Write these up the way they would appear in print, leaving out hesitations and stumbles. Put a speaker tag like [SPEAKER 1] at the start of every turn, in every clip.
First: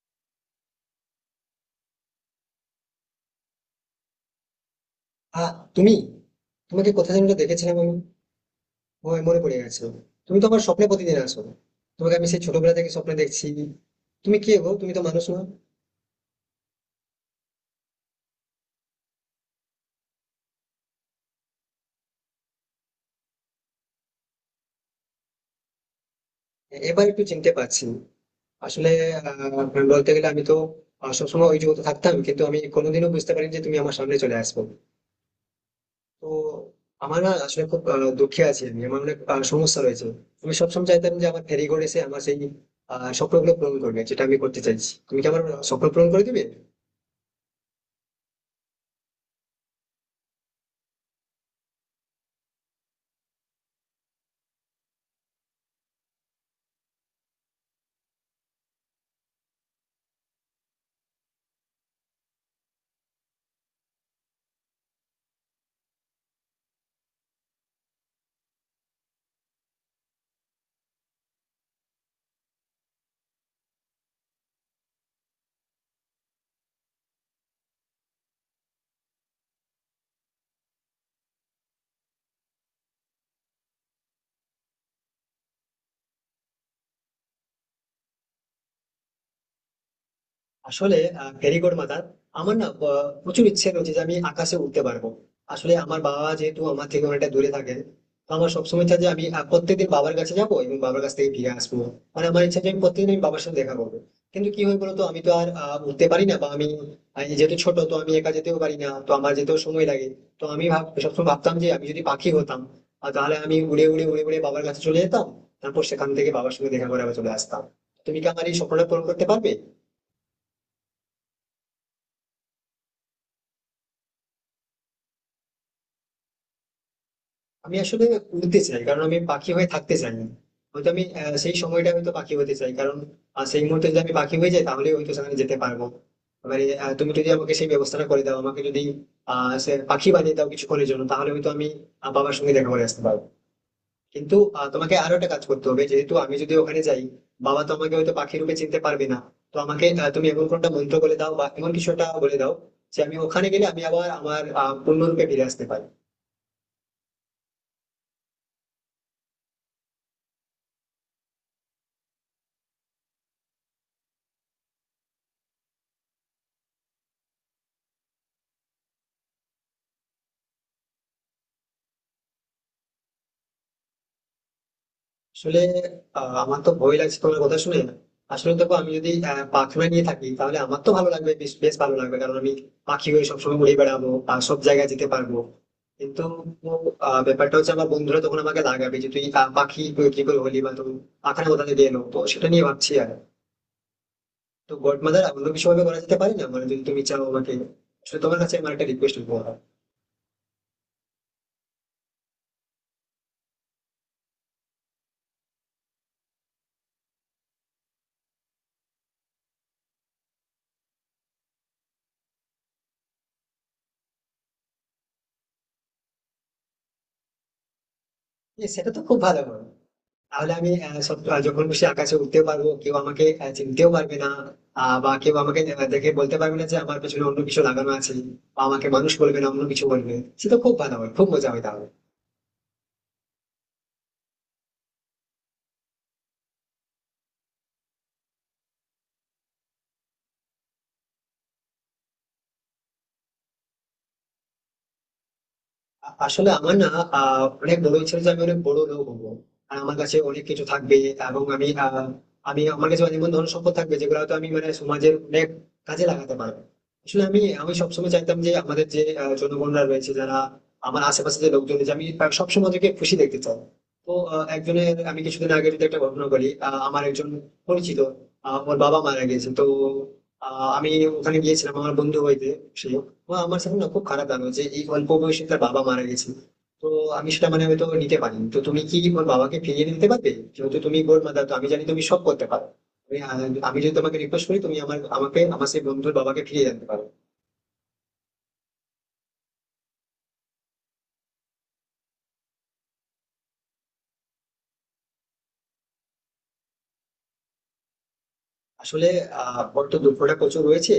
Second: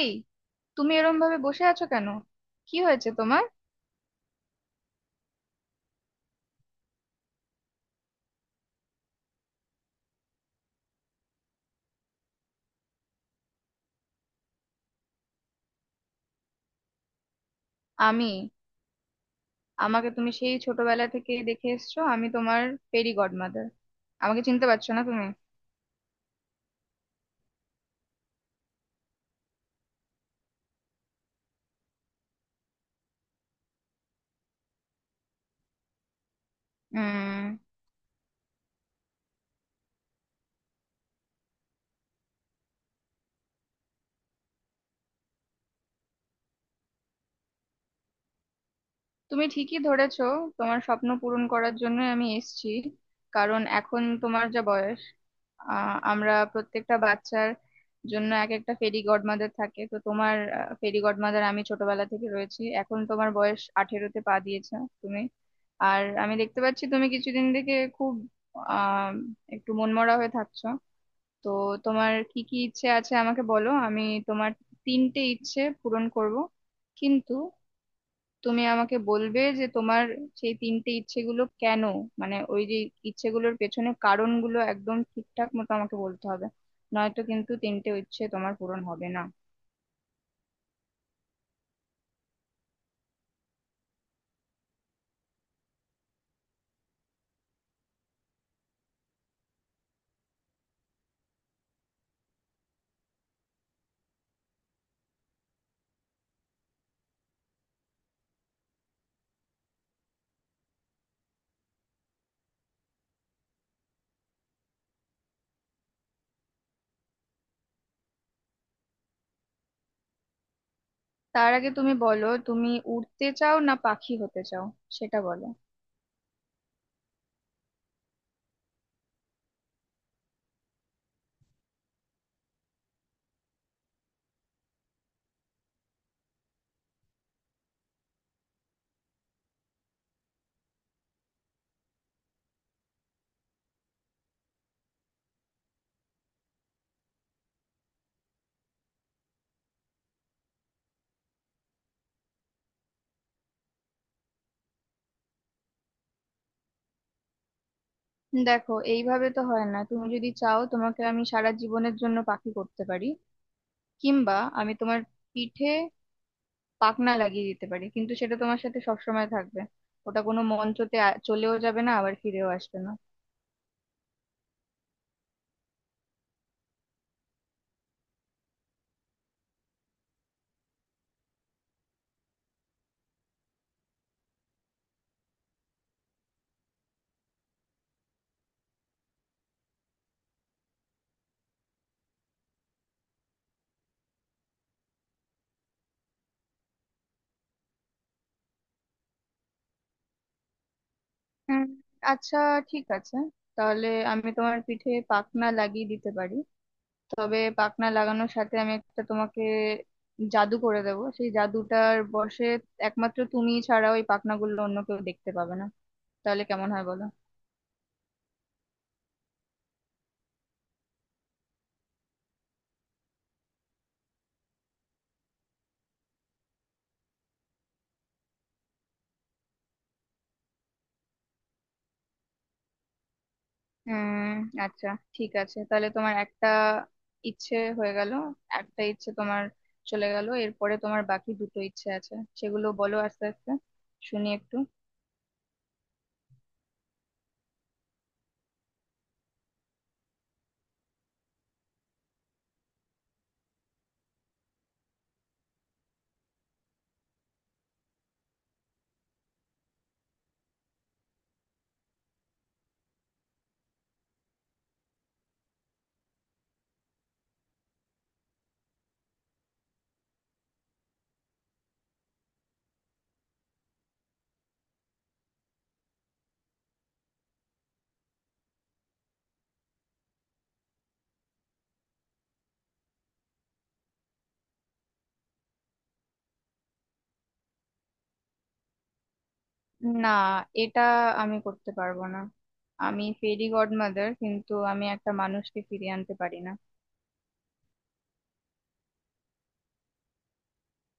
[SPEAKER 1] এই, তুমি এরম ভাবে বসে আছো কেন? কি হয়েছে তোমার?
[SPEAKER 2] আ তুমি? তোমাকে কোথায় যেন একটা দেখেছিলাম আমি। ও মনে পড়ে গেছে। তুমি তো আমার স্বপ্নে প্রতিদিন আসো। তোমাকে আমি সেই ছোটবেলা থেকে স্বপ্নে দেখছি। তুমি কে গো? তুমি তো মানুষ নও।
[SPEAKER 1] আমি আমাকে তুমি সেই ছোটবেলা থেকে দেখে এসছো। আমি তোমার ফেরি গডমাদার। আমাকে চিনতে পারছো না তুমি?
[SPEAKER 2] এবার একটু চিনতে পারছি। আসলে আ বলতে গেলে আমি তো সবসময় ওই জগতে থাকতাম। কিন্তু আমি কোনোদিনও বুঝতে পারিনি যে তুমি আমার সামনে চলে আসবে। তো আমার না
[SPEAKER 1] উম
[SPEAKER 2] আসলে খুব দুঃখে আছি আমি। আমার অনেক সমস্যা রয়েছে। আমি সবসময় চাইতাম যে আমার ফেরি করে এসে আমার সেই স্বপ্নগুলো পূরণ করবে। যেটা আমি করতে চাইছি। তুমি কি আমার স্বপ্ন পূরণ করে দিবে?
[SPEAKER 1] তুমি ঠিকই ধরেছো। তোমার স্বপ্ন পূরণ করার জন্য আমি এসেছি। কারণ এখন তোমার যা বয়স, আমরা প্রত্যেকটা বাচ্চার জন্য এক একটা ফেরি গডমাদার থাকে। তো তোমার ফেরি গডমাদার আমি ছোটবেলা থেকে রয়েছি। এখন তোমার বয়স 18-তে পা দিয়েছে। তুমি, আর আমি দেখতে পাচ্ছি তুমি কিছুদিন থেকে খুব আহ একটু মনমরা হয়ে থাকছো। তো তোমার কি কি ইচ্ছে আছে আমাকে বলো। আমি তোমার তিনটে ইচ্ছে পূরণ করব। কিন্তু তুমি আমাকে বলবে যে তোমার সেই তিনটে ইচ্ছেগুলো কেন, মানে ওই যে ইচ্ছেগুলোর পেছনে কারণগুলো, একদম ঠিকঠাক মতো আমাকে বলতে হবে। নয়তো কিন্তু তিনটে ইচ্ছে তোমার পূরণ হবে না।
[SPEAKER 2] আসলে, ভেরি গুড মাদার, আমার না প্রচুর ইচ্ছে রয়েছে যে আমি আকাশে উঠতে পারবো। আসলে আমার বাবা যেহেতু আমার থেকে অনেকটা দূরে থাকে, তো আমার সবসময় ইচ্ছা যে আমি প্রত্যেকদিন বাবার কাছে যাবো এবং বাবার কাছ থেকে ফিরে আসবো। মানে আমার ইচ্ছা যে আমি প্রত্যেকদিন আমি বাবার সাথে দেখা করবো। কিন্তু কি হয় বলতো, আমি তো আর উঠতে পারি না বা আমি যেহেতু ছোট তো আমি একা যেতেও পারি না, তো আমার যেতেও সময় লাগে। তো আমি সবসময় ভাবতাম যে আমি যদি পাখি হতাম, তাহলে আমি উড়ে উড়ে উড়ে উড়ে বাবার কাছে চলে যেতাম। তারপর সেখান থেকে বাবার সঙ্গে দেখা করে আবার চলে আসতাম। তুমি কি আমার এই স্বপ্নটা পূরণ করতে পারবে?
[SPEAKER 1] তার আগে তুমি বলো, তুমি উড়তে চাও না পাখি হতে চাও, সেটা বলো।
[SPEAKER 2] আমি আসলে উড়তে চাই, কারণ আমি পাখি হয়ে থাকতে চাই না। হয়তো আমি সেই সময়টা হয়তো পাখি হতে চাই, কারণ সেই মুহূর্তে যদি আমি পাখি হয়ে যাই, তাহলে হয়তো সেখানে যেতে পারবো। এবারে তুমি যদি আমাকে সেই ব্যবস্থাটা করে দাও, আমাকে যদি সে পাখি বানিয়ে দাও কিছুক্ষণের জন্য, তাহলে হয়তো আমি বাবার সঙ্গে দেখা করে আসতে পারবো। কিন্তু তোমাকে আরো একটা কাজ করতে হবে, যেহেতু আমি যদি ওখানে যাই, বাবা তো আমাকে হয়তো পাখি রূপে চিনতে পারবে না। তো আমাকে তুমি এমন কোনটা মন্ত্র বলে দাও বা এমন কিছু একটা বলে দাও, যে আমি ওখানে গেলে আমি আবার আমার পূর্ণরূপে ফিরে আসতে পারি।
[SPEAKER 1] দেখো এইভাবে তো হয় না। তুমি যদি চাও তোমাকে আমি সারা জীবনের জন্য পাখি করতে পারি, কিংবা আমি তোমার পিঠে পাখনা লাগিয়ে দিতে পারি, কিন্তু সেটা তোমার সাথে সবসময় থাকবে। ওটা কোনো মঞ্চতে চলেও যাবে না, আবার ফিরেও আসবে না।
[SPEAKER 2] আসলে আমার তো ভয় লাগছে তোমার কথা শুনে। আসলে দেখো, আমি যদি পাখনা নিয়ে থাকি, তাহলে আমার তো ভালো লাগবে, বেশ বেশ ভালো লাগবে, কারণ আমি পাখি হয়ে সবসময় উড়ে বেড়াবো আর সব জায়গায় যেতে পারবো। কিন্তু ব্যাপারটা হচ্ছে আমার বন্ধুরা তখন আমাকে লাগাবে যে তুই পাখি তুই কি করে হলি, বা তুমি পাখানা কোথা থেকে এলো, তো সেটা নিয়ে ভাবছি। আর তো গড মাদার, অন্য কিছু ভাবে করা যেতে পারে না মানে, যদি তুমি চাও আমাকে। আসলে তোমার কাছে আমার একটা রিকোয়েস্ট করবো। হ্যাঁ।
[SPEAKER 1] হুম, আচ্ছা, ঠিক আছে। তাহলে আমি তোমার পিঠে পাখনা লাগিয়ে দিতে পারি। তবে পাখনা লাগানোর সাথে আমি একটা তোমাকে জাদু করে দেবো। সেই জাদুটার বশে একমাত্র তুমি ছাড়া ওই পাখনাগুলো অন্য কেউ দেখতে পাবে না। তাহলে কেমন হয় বলো?
[SPEAKER 2] সেটা তো খুব ভালো হয়। তাহলে আমি যখন খুশি আকাশে উঠতে পারবো, কেউ আমাকে চিনতেও পারবে না। বা কেউ আমাকে দেখে বলতে পারবে না যে আমার পেছনে অন্য কিছু লাগানো আছে, বা আমাকে মানুষ বলবে না, অন্য কিছু বলবে। সেটা খুব ভালো হয়, খুব মজা হয় তাহলে।
[SPEAKER 1] হুম, আচ্ছা, ঠিক আছে। তাহলে তোমার একটা ইচ্ছে হয়ে গেল। একটা ইচ্ছে তোমার চলে গেল। এরপরে তোমার বাকি দুটো ইচ্ছে আছে, সেগুলো বলো আস্তে আস্তে, শুনি একটু।
[SPEAKER 2] আসলে আমার না অনেক বড় ইচ্ছে যে আমি অনেক বড় লোক হবো। আর আমার কাছে অনেক কিছু থাকবে। এবং আমি আমার কাছে এমন ধরনের সম্পদ থাকবে যেগুলো হয়তো আমি মানে সমাজের অনেক কাজে লাগাতে পারবো। আসলে আমি আমি সবসময় চাইতাম যে আমাদের যে জনগণরা রয়েছে, যারা আমার আশেপাশে যে লোকজন রয়েছে, আমি সবসময় ওদেরকে খুশি দেখতে চাই। তো একজনের, আমি কিছুদিন আগে যদি একটা ঘটনা বলি, আমার একজন পরিচিত, ওর বাবা মারা গিয়েছে, তো আমি ওখানে গিয়েছিলাম আমার বন্ধু হইতে। সে, ও আমার সাথে না, খুব খারাপ লাগলো যে এই অল্প বয়সে তার বাবা মারা গেছে। তো আমি সেটা মানে হয়তো নিতে পারিনি, তো তুমি কি ওর বাবাকে ফিরিয়ে দিতে পারবে? যেহেতু তুমি গোর মাদার, তো আমি জানি তুমি সব করতে পারো। তুমি, আহ, আমি যদি তোমাকে রিকোয়েস্ট করি, তুমি আমার আমাকে আমার সেই বন্ধুর বাবাকে ফিরিয়ে আনতে পারো?
[SPEAKER 1] না, এটা আমি করতে পারবো না। আমি ফেরি গডমাদার, কিন্তু আমি একটা মানুষকে ফিরিয়ে আনতে পারি না।
[SPEAKER 2] আসলে ওর তো দুঃখটা প্রচুর রয়েছে।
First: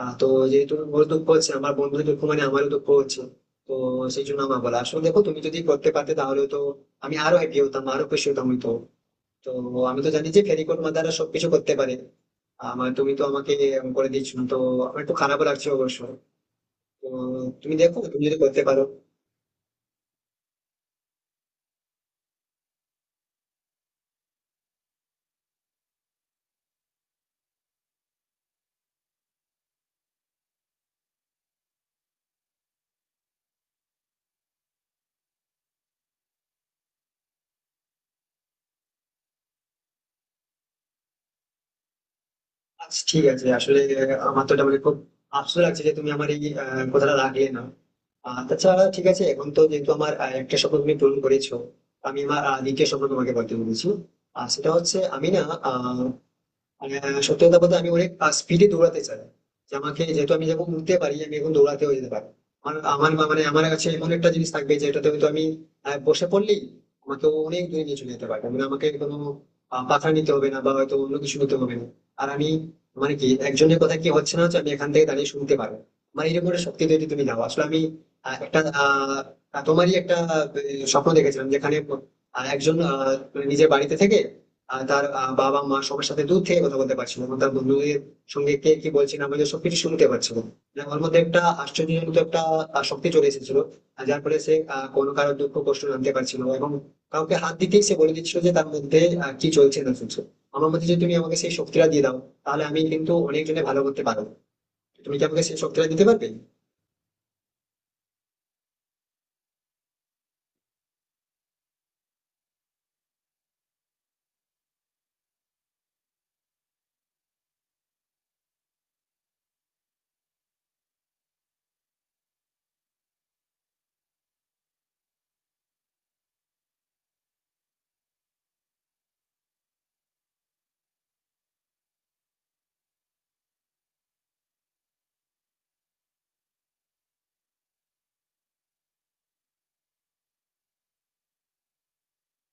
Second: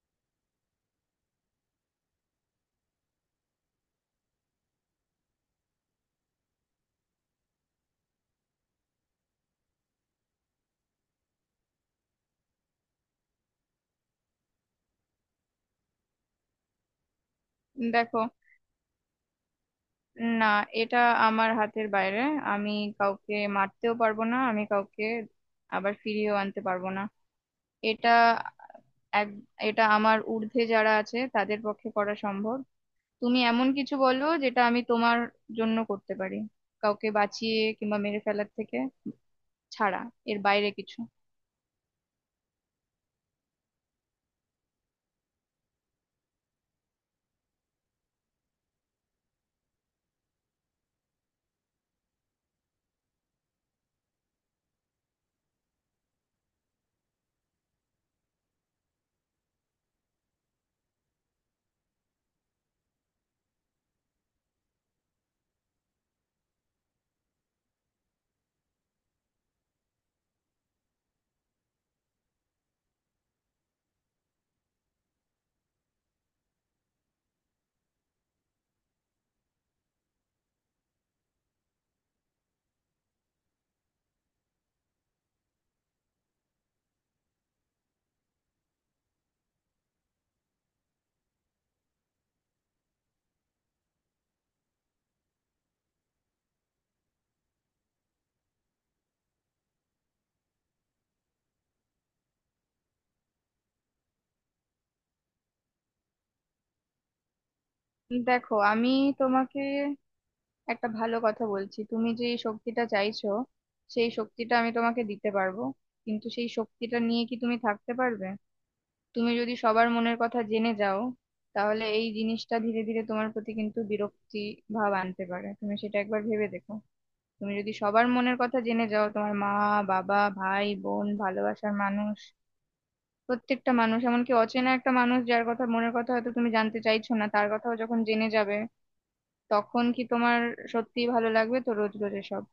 [SPEAKER 2] তো যেহেতু ওর দুঃখ হচ্ছে, আমার বন্ধুর দুঃখ মানে আমারও দুঃখ হচ্ছে। তো সেই জন্য আমার বলা। আসলে দেখো, তুমি যদি করতে পারতে তাহলে তো আমি আরো হ্যাপি হতাম, আরো খুশি হতাম হয়তো। তো আমি তো জানি যে ফেরিকট মাদাররা সবকিছু করতে পারে। আমার তুমি তো আমাকে এরকম করে দিচ্ছ, তো আমার একটু খারাপও লাগছে অবশ্য। তো তুমি দেখো,
[SPEAKER 1] দেখো,
[SPEAKER 2] তুমি যদি করতে পারো।
[SPEAKER 1] না, এটা আমার হাতের বাইরে। আমি কাউকে মারতেও পারবো না, আমি কাউকে আবার ফিরিয়েও আনতে পারবো না। এটা এক এটা আমার ঊর্ধ্বে, যারা আছে তাদের পক্ষে করা সম্ভব। তুমি এমন কিছু বলো যেটা আমি তোমার জন্য করতে পারি, কাউকে বাঁচিয়ে কিংবা মেরে ফেলার থেকে ছাড়া, এর বাইরে কিছু।
[SPEAKER 2] আচ্ছা, ঠিক আছে। আসলে আমার তো এটা মানে খুব আফসোস লাগছে যে তুমি আমার এই কথাটা রাখলে না। আর তাছাড়া ঠিক আছে, এখন তো যেহেতু আমার একটা স্বপ্ন তুমি পূরণ করেছো, আমি আমার দ্বিতীয় স্বপ্ন তোমাকে বলতে বলেছি। আর সেটা হচ্ছে, আমি না আহ আহ, সত্যি কথা বলতে আমি অনেক স্পিডে দৌড়াতে চাই। যে আমাকে যেহেতু আমি যখন উঠতে পারি, আমি এখন দৌড়াতেও যেতে পারি। আমার আমার মা- মানে আমার কাছে এমন একটা জিনিস থাকবে যেটাতে হয়তো আমি বসে পড়লেই আমাকে অনেক দূরে নিয়ে চলে যেতে পারবে, মানে আমাকে কোনো পাথর নিতে হবে না বা হয়তো অন্য কিছু নিতে হবে না। আর আমি মানে, কি একজনের কথা কি হচ্ছে না হচ্ছে, আমি এখান থেকে দাঁড়িয়ে শুনতে পারবো। মানে এরকম একটা শক্তি যদি তুমি দাও। আসলে আমি একটা তোমারই একটা স্বপ্ন দেখেছিলাম, যেখানে একজন মানে নিজের বাড়িতে থেকে তার বাবা মা সবার সাথে দূর থেকে কথা বলতে পারছিল এবং তার বন্ধুদের সঙ্গে কে কি বলছে না বলছে সবকিছু শুনতে পারছিল। মানে ওর মধ্যে একটা আশ্চর্যজনক একটা শক্তি চলে এসেছিল। আর যার ফলে সে কোনো কারোর দুঃখ কষ্ট জানতে পারছিল না, এবং কাউকে হাত দিতেই সে বলে দিচ্ছিল যে তার মধ্যে কি চলছে না চলছে। আমার মধ্যে যদি তুমি আমাকে সেই শক্তিটা দিয়ে দাও, তাহলে আমি কিন্তু অনেকজনে ভালো করতে পারবো। তুমি কি আমাকে সেই শক্তিটা দিতে পারবে?
[SPEAKER 1] দেখো আমি তোমাকে একটা ভালো কথা বলছি, তুমি যে এই শক্তিটা চাইছো, সেই শক্তিটা আমি তোমাকে দিতে পারবো। কিন্তু সেই শক্তিটা নিয়ে কি তুমি থাকতে পারবে? তুমি যদি সবার মনের কথা জেনে যাও, তাহলে এই জিনিসটা ধীরে ধীরে তোমার প্রতি কিন্তু বিরক্তি ভাব আনতে পারে। তুমি সেটা একবার ভেবে দেখো। তুমি যদি সবার মনের কথা জেনে যাও, তোমার মা, বাবা, ভাই, বোন, ভালোবাসার মানুষ, প্রত্যেকটা মানুষ, এমনকি অচেনা একটা মানুষ যার কথা মনের কথা হয়তো তুমি জানতে চাইছো না, তার কথাও যখন জেনে যাবে, তখন কি তোমার সত্যিই ভালো লাগবে? তো রোজ রোজ এসব।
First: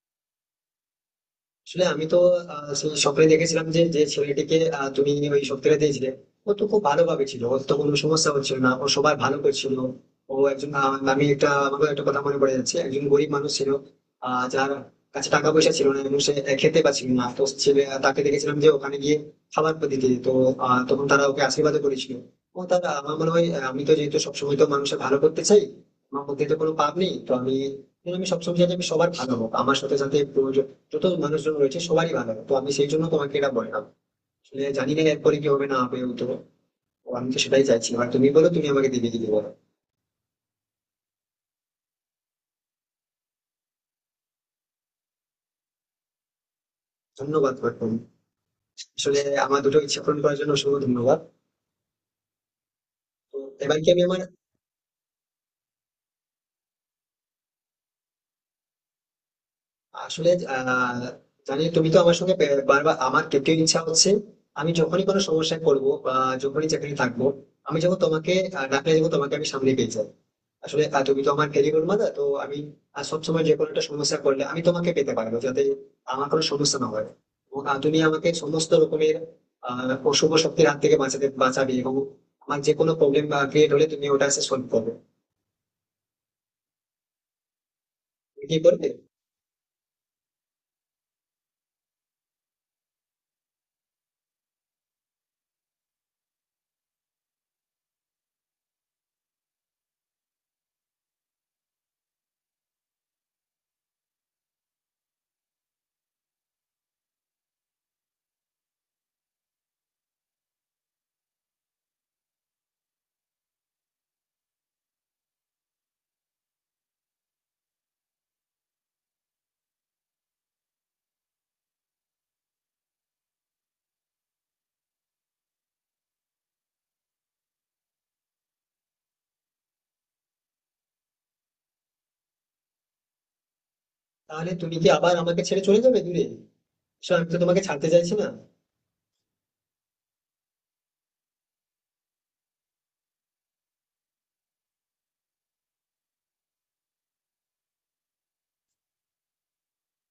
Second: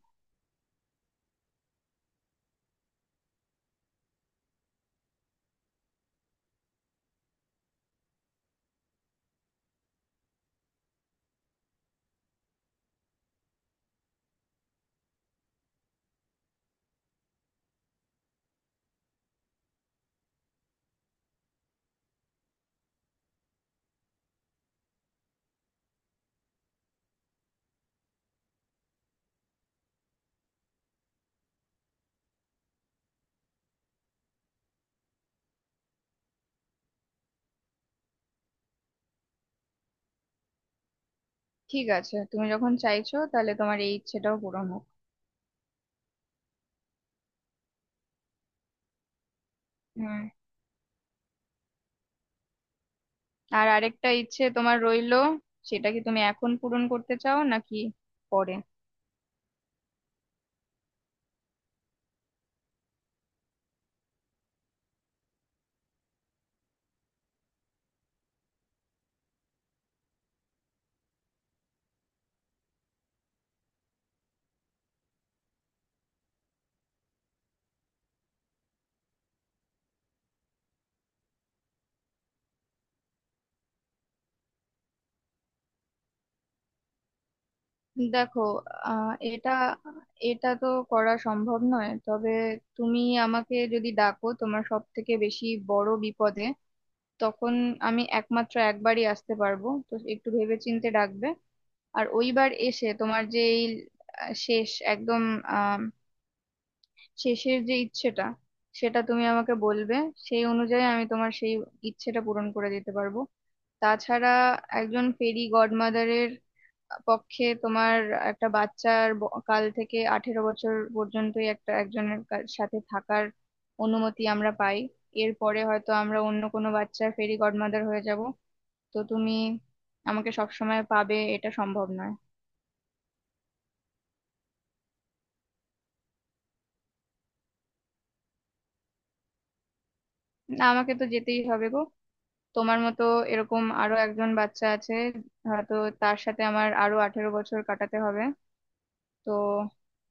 [SPEAKER 2] আসলে আমি তো সেই সকালে দেখেছিলাম যে যে ছেলেটিকে তুমি ওই সপ্তাহে দিয়েছিলে, ও তো খুব ভালোভাবে ছিল, ওর তো কোনো সমস্যা হচ্ছিল না, ও সবার ভালো করছিল। ও একজন আমি একটা আমাকে একটা কথা মনে পড়ে যাচ্ছে, একজন গরিব মানুষ ছিল, যার কাছে টাকা পয়সা ছিল না, এবং সে খেতে পাচ্ছিল না, তো ছেলে তাকে দেখেছিলাম যে ওখানে গিয়ে খাবার দিতে, তো তখন তারা ওকে আশীর্বাদ করেছিল। ও তারা আমার মনে হয়, আমি তো যেহেতু সবসময় তো মানুষের ভালো করতে চাই, আমার মধ্যে তো কোনো পাপ নেই, তো আমি আমি সবসময় চাই যে আমি সবার ভালো হোক, আমার সাথে সাথে প্রয়োজন যত মানুষজন রয়েছে সবারই ভালো, তো আমি সেই জন্য তোমাকে এটা বললাম। আসলে জানি না এরপরে কি হবে না হবে, তো ও আমি তো সেটাই চাইছি। আর তুমি বলো, তুমি আমাকে দিবে দিদি, বলো।
[SPEAKER 1] ঠিক আছে, তুমি যখন চাইছো তাহলে তোমার এই ইচ্ছেটাও পূরণ হোক।
[SPEAKER 2] ধন্যবাদ গৌতম। আসলে আমার দুটো ইচ্ছা পূরণ
[SPEAKER 1] হুম
[SPEAKER 2] করার জন্য অসংখ্য ধন্যবাদ। তো
[SPEAKER 1] আর
[SPEAKER 2] এবার কি আমি
[SPEAKER 1] আরেকটা
[SPEAKER 2] আমার
[SPEAKER 1] ইচ্ছে তোমার রইলো। সেটা কি তুমি এখন পূরণ করতে চাও নাকি পরে?
[SPEAKER 2] আসলে আহ জানি তুমি তো আমার সঙ্গে বারবার আমার কেউ ইচ্ছা হচ্ছে। আমি যখনই কোনো সমস্যায় পড়বো বা যখনই চাকরি থাকবো, আমি যখন তোমাকে ডাকলে যাবো, তোমাকে আমি সামনে পেয়ে যাই। আসলে তুমি তো আমার ফেলিওর মাদার, তো আমি সবসময় যে কোনো একটা সমস্যা করলে আমি তোমাকে পেতে পারবো, যাতে আমার কোনো সমস্যা না হয়। এবং তুমি আমাকে সমস্ত রকমের আহ অশুভ শক্তির হাত থেকে বাঁচাতে বাঁচাবে, এবং আমার যে কোনো প্রবলেম ক্রিয়েট হলে তুমি ওটা এসে সলভ করবে।
[SPEAKER 1] দেখো,
[SPEAKER 2] তুমি কি করবে?
[SPEAKER 1] এটা এটা তো করা সম্ভব নয়। তবে তুমি আমাকে যদি ডাকো তোমার সব থেকে বেশি বড় বিপদে, তখন আমি একমাত্র একবারই আসতে পারবো, তো একটু ভেবেচিন্তে ডাকবে। আর ওইবার এসে তোমার যে এই শেষ, একদম শেষের যে ইচ্ছেটা, সেটা তুমি আমাকে বলবে। সেই অনুযায়ী আমি তোমার সেই ইচ্ছেটা পূরণ করে দিতে পারবো। তাছাড়া একজন ফেরি গডমাদারের পক্ষে তোমার একটা বাচ্চার কাল থেকে 18 বছর পর্যন্তই একটা একজনের সাথে থাকার অনুমতি আমরা পাই। এরপরে হয়তো আমরা অন্য কোনো বাচ্চার ফেরি গডমাদার হয়ে যাব। তো তুমি আমাকে সবসময় পাবে এটা সম্ভব নয়।
[SPEAKER 2] তাহলে তুমি কি আবার আমাকে ছেড়ে চলে যাবে দূরে? আসলে আমি তো তোমাকে ছাড়তে চাইছি না।
[SPEAKER 1] না, আমাকে তো যেতেই হবে গো। তোমার মতো এরকম আরো একজন বাচ্চা আছে হয়তো, তার সাথে আমার আরো 18 বছর কাটাতে হবে। তো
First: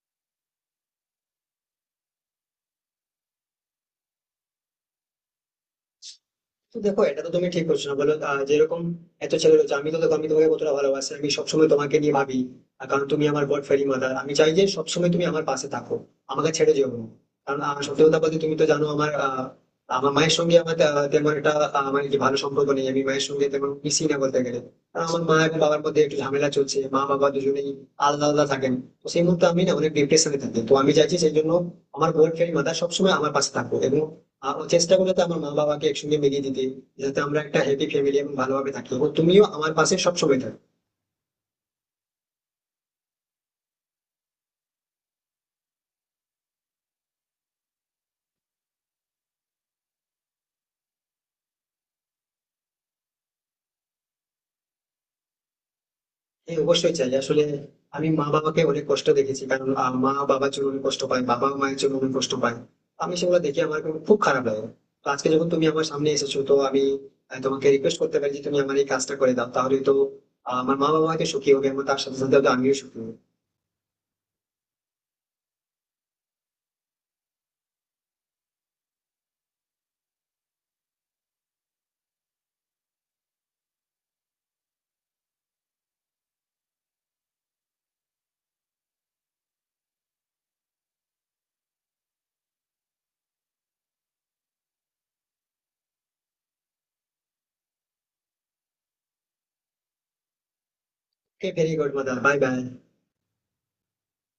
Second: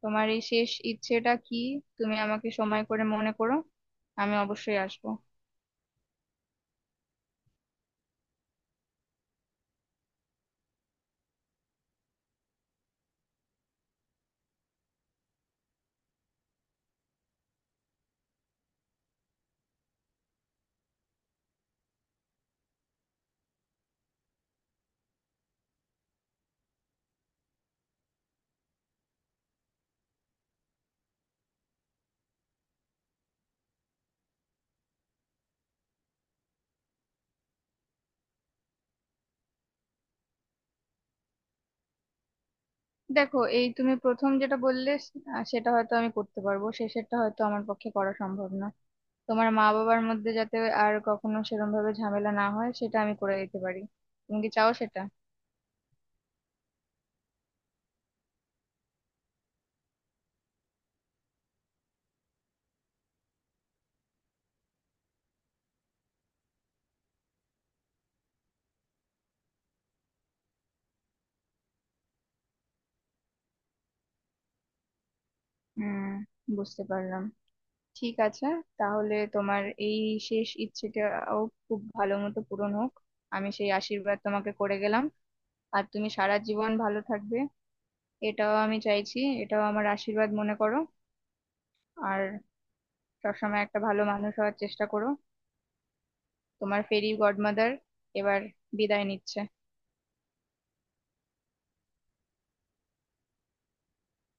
[SPEAKER 1] তোমার এই শেষ ইচ্ছেটা কি? তুমি আমাকে সময় করে মনে করো, আমি অবশ্যই আসবো।
[SPEAKER 2] তো দেখো, এটা তো তুমি ঠিক করছো না বলো। যেরকম এত ছেলে রয়েছে, আমি তো দেখো আমি তোমাকে কতটা ভালোবাসি, আমি সবসময় তোমাকে নিয়ে ভাবি। আর কারণ তুমি আমার গড ফেরি মাদার, আমি চাই যে সবসময় তুমি আমার পাশে থাকো। আমাকে ছেড়ে যেও না। কারণ সত্যি কথা বলতে তুমি তো জানো, আমার মায়ের সঙ্গে আমার তেমন একটা মানে কি ভালো সম্পর্ক নেই, আমি মায়ের সঙ্গে তেমন মিশি না বলতে গেলে। কারণ আমার মা এবং বাবার মধ্যে একটু ঝামেলা চলছে, মা বাবা দুজনেই আলাদা আলাদা থাকেন। তো সেই মুহূর্তে আমি না অনেক ডিপ্রেশনে থাকি, তো আমি চাইছি সেই জন্য আমার গড ফেরি মাদার সবসময় আমার পাশে থাকো, এবং ও চেষ্টা করবে তো আমার মা বাবাকে একসঙ্গে মিলিয়ে দিতে, যাতে আমরা একটা হ্যাপি ফ্যামিলি এবং ভালোভাবে থাকি, এবং তুমিও আমার পাশে সবসময় থাকো।
[SPEAKER 1] দেখো এই, তুমি প্রথম যেটা বললে সেটা হয়তো আমি করতে পারবো, শেষেরটা হয়তো আমার পক্ষে করা সম্ভব না। তোমার মা বাবার মধ্যে যাতে আর কখনো সেরকম ভাবে ঝামেলা না হয়, সেটা আমি করে দিতে পারি। তুমি কি চাও সেটা?
[SPEAKER 2] হ্যাঁ, অবশ্যই চাই। আসলে আমি মা বাবাকে অনেক কষ্ট দেখেছি, কারণ মা বাবার জন্য অনেক কষ্ট পায়, বাবা মায়ের জন্য অনেক কষ্ট পায়। আমি সেগুলো দেখে আমার খুব খুব খারাপ লাগে। তো আজকে যখন তুমি আমার সামনে এসেছো, তো আমি তোমাকে রিকোয়েস্ট করতে পারি যে তুমি আমার এই কাজটা করে দাও, তাহলে তো আমার মা বাবা হয়তো সুখী হবে, এবং তার সাথে সাথে হয়তো আমিও সুখী হবো।
[SPEAKER 1] হুম বুঝতে পারলাম। ঠিক আছে, তাহলে তোমার এই শেষ ইচ্ছেটাও খুব ভালো মতো পূরণ হোক। আমি সেই আশীর্বাদ তোমাকে করে গেলাম। আর তুমি সারা জীবন ভালো থাকবে, এটাও আমি চাইছি, এটাও আমার আশীর্বাদ মনে করো। আর সবসময় একটা ভালো মানুষ হওয়ার চেষ্টা করো। তোমার ফেরি গডমাদার এবার বিদায় নিচ্ছে।
[SPEAKER 2] Okay, very good mother, bye by.